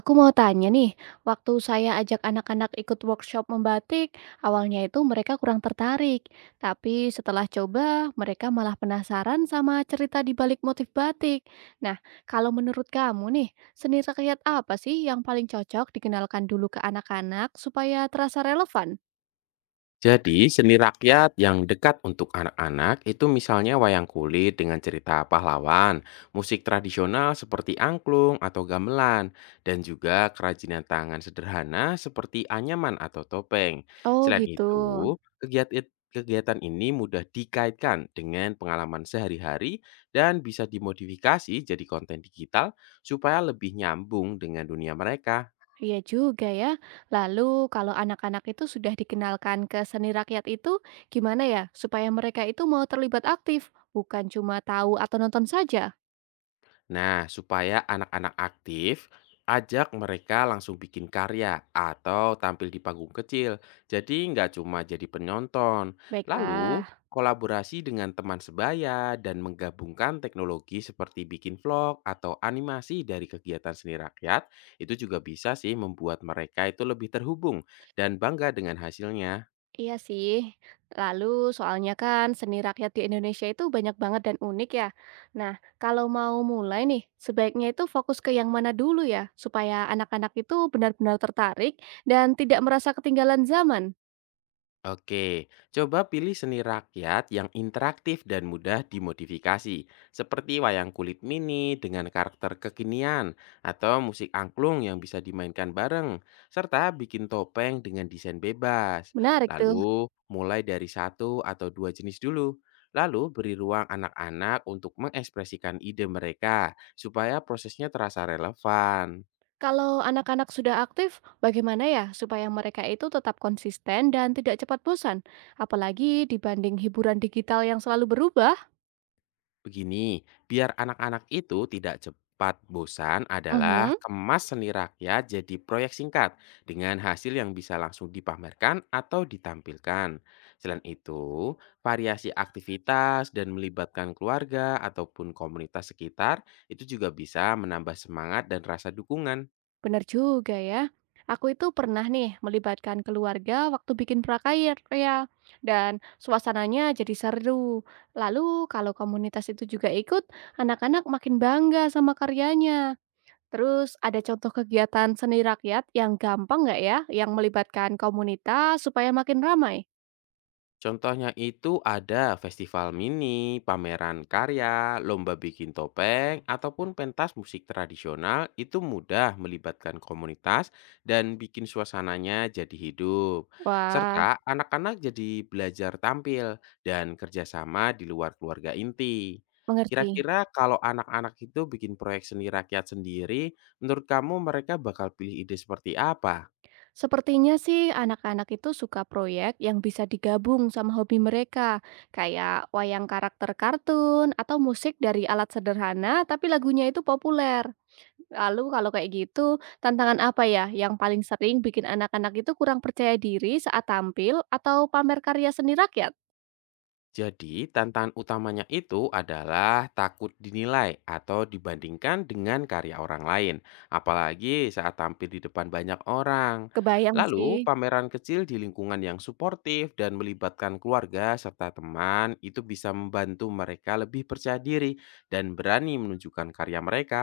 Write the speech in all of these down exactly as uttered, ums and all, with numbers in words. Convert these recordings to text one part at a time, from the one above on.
Aku mau tanya nih, waktu saya ajak anak-anak ikut workshop membatik, awalnya itu mereka kurang tertarik. Tapi setelah coba, mereka malah penasaran sama cerita di balik motif batik. Nah, kalau menurut kamu nih, seni rakyat apa sih yang paling cocok dikenalkan dulu ke anak-anak supaya terasa relevan? Jadi, seni rakyat yang dekat untuk anak-anak itu misalnya wayang kulit dengan cerita pahlawan, musik tradisional seperti angklung atau gamelan, dan juga kerajinan tangan sederhana seperti anyaman atau topeng. Oh Selain gitu. itu, kegiatan kegiatan ini mudah dikaitkan dengan pengalaman sehari-hari dan bisa dimodifikasi jadi konten digital supaya lebih nyambung dengan dunia mereka. Iya juga ya. Lalu kalau anak-anak itu sudah dikenalkan ke seni rakyat itu, gimana ya supaya mereka itu mau terlibat aktif, bukan cuma tahu atau nonton saja? Nah, supaya anak-anak aktif, ajak mereka langsung bikin karya atau tampil di panggung kecil. Jadi nggak cuma jadi penonton. Lalu, Baiklah, kolaborasi dengan teman sebaya dan menggabungkan teknologi seperti bikin vlog atau animasi dari kegiatan seni rakyat, itu juga bisa sih membuat mereka itu lebih terhubung dan bangga dengan hasilnya. iya sih. Lalu soalnya kan seni rakyat di Indonesia itu banyak banget dan unik ya. Nah, kalau mau mulai nih, sebaiknya itu fokus ke yang mana dulu ya, supaya anak-anak itu benar-benar tertarik dan tidak merasa ketinggalan zaman. Oke, coba pilih seni rakyat yang interaktif dan mudah dimodifikasi, seperti wayang kulit mini dengan karakter kekinian atau musik angklung yang bisa dimainkan bareng, serta bikin topeng dengan desain bebas. Menarik tuh. Lalu, mulai dari satu atau dua jenis dulu. Lalu, beri ruang anak-anak untuk mengekspresikan ide mereka supaya prosesnya terasa relevan. Kalau anak-anak sudah aktif, bagaimana ya supaya mereka itu tetap konsisten dan tidak cepat bosan? Apalagi dibanding hiburan digital yang selalu berubah? Begini, biar anak-anak itu tidak cepat bosan Mhm. adalah kemas seni rakyat jadi proyek singkat dengan hasil yang bisa langsung dipamerkan atau ditampilkan. Selain itu, variasi aktivitas dan melibatkan keluarga ataupun komunitas sekitar itu juga bisa menambah semangat dan rasa dukungan. Benar juga ya. Aku itu pernah nih melibatkan keluarga waktu bikin prakarya ya, dan suasananya jadi seru. Lalu kalau komunitas itu juga ikut, anak-anak makin bangga sama karyanya. Terus ada contoh kegiatan seni rakyat yang gampang nggak ya, yang melibatkan komunitas supaya makin ramai? Contohnya itu ada festival mini, pameran karya, lomba bikin topeng, ataupun pentas musik tradisional itu mudah melibatkan komunitas dan bikin suasananya jadi hidup. Wah, Serta anak-anak jadi belajar tampil dan kerjasama di luar keluarga inti. mengerti. Kira-kira kalau anak-anak itu bikin proyek seni rakyat sendiri, menurut kamu mereka bakal pilih ide seperti apa? Sepertinya sih anak-anak itu suka proyek yang bisa digabung sama hobi mereka, kayak wayang karakter kartun atau musik dari alat sederhana tapi lagunya itu populer. Lalu kalau kayak gitu, tantangan apa ya yang paling sering bikin anak-anak itu kurang percaya diri saat tampil atau pamer karya seni rakyat? Jadi, tantangan utamanya itu adalah takut dinilai atau dibandingkan dengan karya orang lain, apalagi saat tampil di depan banyak orang. Kebayang Lalu, sih. pameran kecil di lingkungan yang suportif dan melibatkan keluarga serta teman itu bisa membantu mereka lebih percaya diri dan berani menunjukkan karya mereka.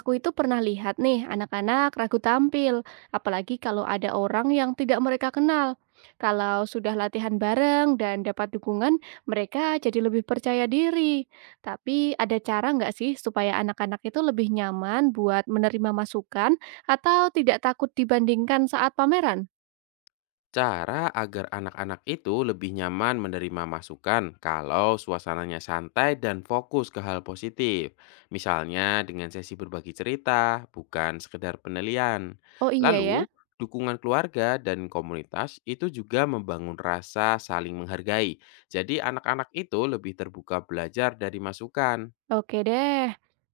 Aku itu pernah lihat nih anak-anak ragu tampil, apalagi kalau ada orang yang tidak mereka kenal. Kalau sudah latihan bareng dan dapat dukungan, mereka jadi lebih percaya diri. Tapi ada cara nggak sih supaya anak-anak itu lebih nyaman buat menerima masukan atau tidak takut dibandingkan saat pameran? Cara agar anak-anak itu lebih nyaman menerima masukan kalau suasananya santai dan fokus ke hal positif. Misalnya dengan sesi berbagi cerita, bukan sekedar penilaian. Oh iya ya. Lalu, dukungan keluarga dan komunitas itu juga membangun rasa saling menghargai. Jadi anak-anak itu lebih terbuka belajar dari masukan. Oke deh.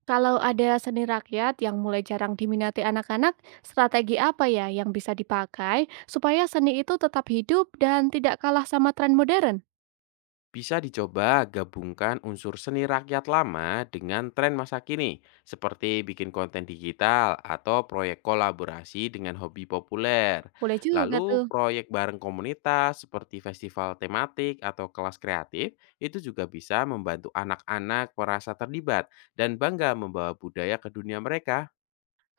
Kalau ada seni rakyat yang mulai jarang diminati anak-anak, strategi apa ya yang bisa dipakai supaya seni itu tetap hidup dan tidak kalah sama tren modern? Bisa dicoba gabungkan unsur seni rakyat lama dengan tren masa kini, seperti bikin konten digital atau proyek kolaborasi dengan hobi populer. Boleh juga Lalu tuh. proyek bareng komunitas seperti festival tematik atau kelas kreatif itu juga bisa membantu anak-anak merasa terlibat dan bangga membawa budaya ke dunia mereka.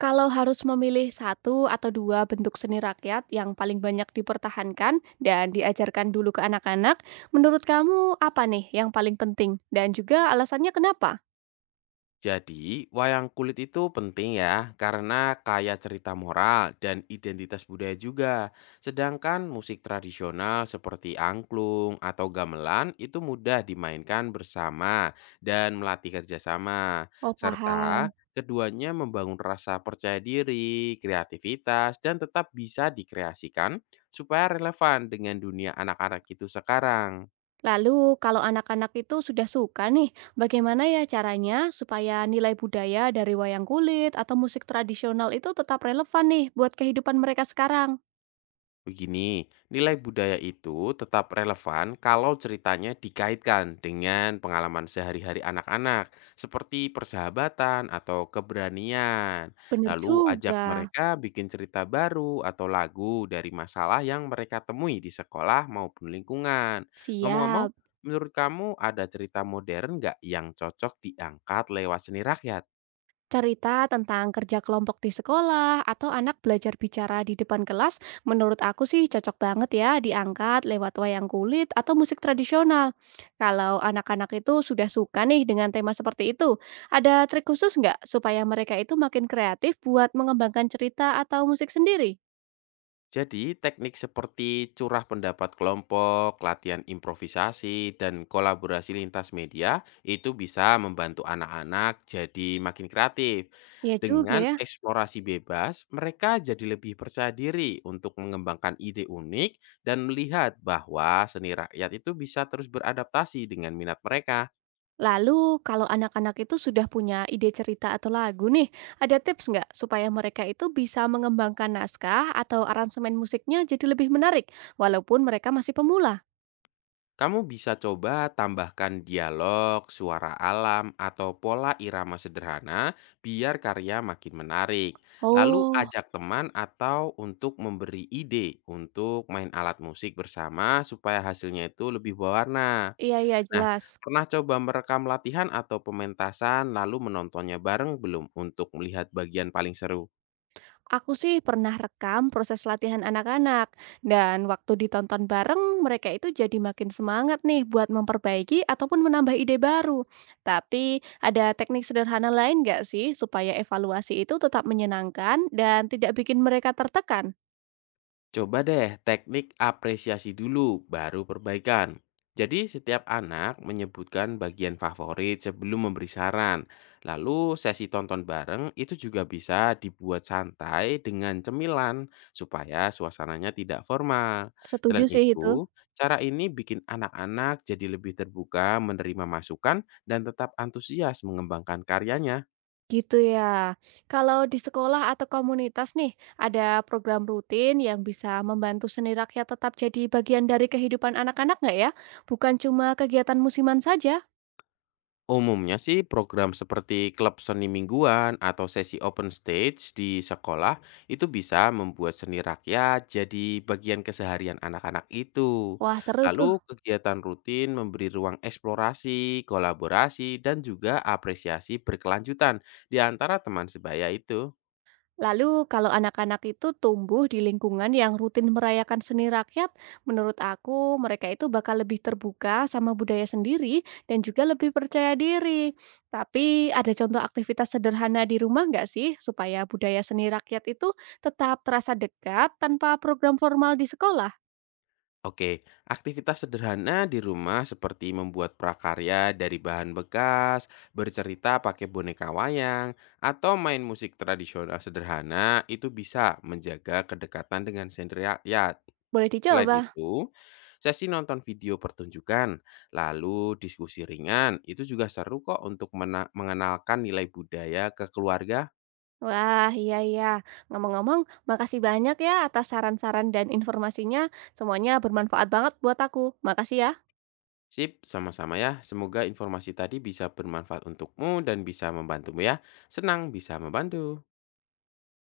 Kalau harus memilih satu atau dua bentuk seni rakyat yang paling banyak dipertahankan dan diajarkan dulu ke anak-anak, menurut kamu apa nih yang paling penting? Dan juga alasannya kenapa? Jadi, wayang kulit itu penting ya, karena kaya cerita moral dan identitas budaya juga. Sedangkan musik tradisional seperti angklung atau gamelan itu mudah dimainkan bersama dan melatih kerjasama. Oh, Serta paham. keduanya membangun rasa percaya diri, kreativitas, dan tetap bisa dikreasikan supaya relevan dengan dunia anak-anak itu sekarang. Lalu, kalau anak-anak itu sudah suka nih, bagaimana ya caranya supaya nilai budaya dari wayang kulit atau musik tradisional itu tetap relevan nih buat kehidupan mereka sekarang? Begini, nilai budaya itu tetap relevan kalau ceritanya dikaitkan dengan pengalaman sehari-hari anak-anak, seperti persahabatan atau keberanian. Bener Lalu juga. ajak mereka bikin cerita baru atau lagu dari masalah yang mereka temui di sekolah maupun lingkungan. Siap. Ngomong-ngomong, menurut kamu ada cerita modern nggak yang cocok diangkat lewat seni rakyat? Cerita tentang kerja kelompok di sekolah atau anak belajar bicara di depan kelas, menurut aku sih cocok banget ya diangkat lewat wayang kulit atau musik tradisional. Kalau anak-anak itu sudah suka nih dengan tema seperti itu, ada trik khusus nggak supaya mereka itu makin kreatif buat mengembangkan cerita atau musik sendiri? Jadi, teknik seperti curah pendapat kelompok, latihan improvisasi, dan kolaborasi lintas media itu bisa membantu anak-anak jadi makin kreatif. Ya juga Dengan ya. eksplorasi bebas, mereka jadi lebih percaya diri untuk mengembangkan ide unik dan melihat bahwa seni rakyat itu bisa terus beradaptasi dengan minat mereka. Lalu, kalau anak-anak itu sudah punya ide cerita atau lagu nih, ada tips nggak supaya mereka itu bisa mengembangkan naskah atau aransemen musiknya jadi lebih menarik, walaupun mereka masih pemula? Kamu bisa coba tambahkan dialog, suara alam, atau pola irama sederhana biar karya makin menarik. Lalu Oh, ajak teman atau untuk memberi ide untuk main alat musik bersama supaya hasilnya itu lebih berwarna. iya iya Nah, jelas. pernah coba merekam latihan atau pementasan lalu menontonnya bareng belum untuk melihat bagian paling seru? Aku sih pernah rekam proses latihan anak-anak, dan waktu ditonton bareng, mereka itu jadi makin semangat nih buat memperbaiki ataupun menambah ide baru. Tapi ada teknik sederhana lain nggak sih supaya evaluasi itu tetap menyenangkan dan tidak bikin mereka tertekan? Coba deh teknik apresiasi dulu, baru perbaikan. Jadi setiap anak menyebutkan bagian favorit sebelum memberi saran. Lalu sesi tonton bareng itu juga bisa dibuat santai dengan cemilan supaya suasananya tidak formal. Setuju Selain sih itu. itu, cara ini bikin anak-anak jadi lebih terbuka menerima masukan dan tetap antusias mengembangkan karyanya. Gitu ya. Kalau di sekolah atau komunitas nih, ada program rutin yang bisa membantu seni rakyat tetap jadi bagian dari kehidupan anak-anak nggak ya? Bukan cuma kegiatan musiman saja. Umumnya sih program seperti klub seni mingguan atau sesi open stage di sekolah itu bisa membuat seni rakyat jadi bagian keseharian anak-anak itu. Wah, seru tuh. Lalu kegiatan rutin memberi ruang eksplorasi, kolaborasi, dan juga apresiasi berkelanjutan di antara teman sebaya itu. Lalu kalau anak-anak itu tumbuh di lingkungan yang rutin merayakan seni rakyat, menurut aku mereka itu bakal lebih terbuka sama budaya sendiri dan juga lebih percaya diri. Tapi ada contoh aktivitas sederhana di rumah nggak sih supaya budaya seni rakyat itu tetap terasa dekat tanpa program formal di sekolah? Oke, aktivitas sederhana di rumah seperti membuat prakarya dari bahan bekas, bercerita pakai boneka wayang, atau main musik tradisional sederhana itu bisa menjaga kedekatan dengan sendiri rakyat. Boleh Selain dicoba. itu, sesi nonton video pertunjukan, lalu diskusi ringan, itu juga seru kok untuk mena- mengenalkan nilai budaya ke keluarga. Wah, iya iya. Ngomong-ngomong, makasih banyak ya atas saran-saran dan informasinya. Semuanya bermanfaat banget buat aku. Makasih ya. Sip, sama-sama ya. Semoga informasi tadi bisa bermanfaat untukmu dan bisa membantumu ya. Senang bisa membantu.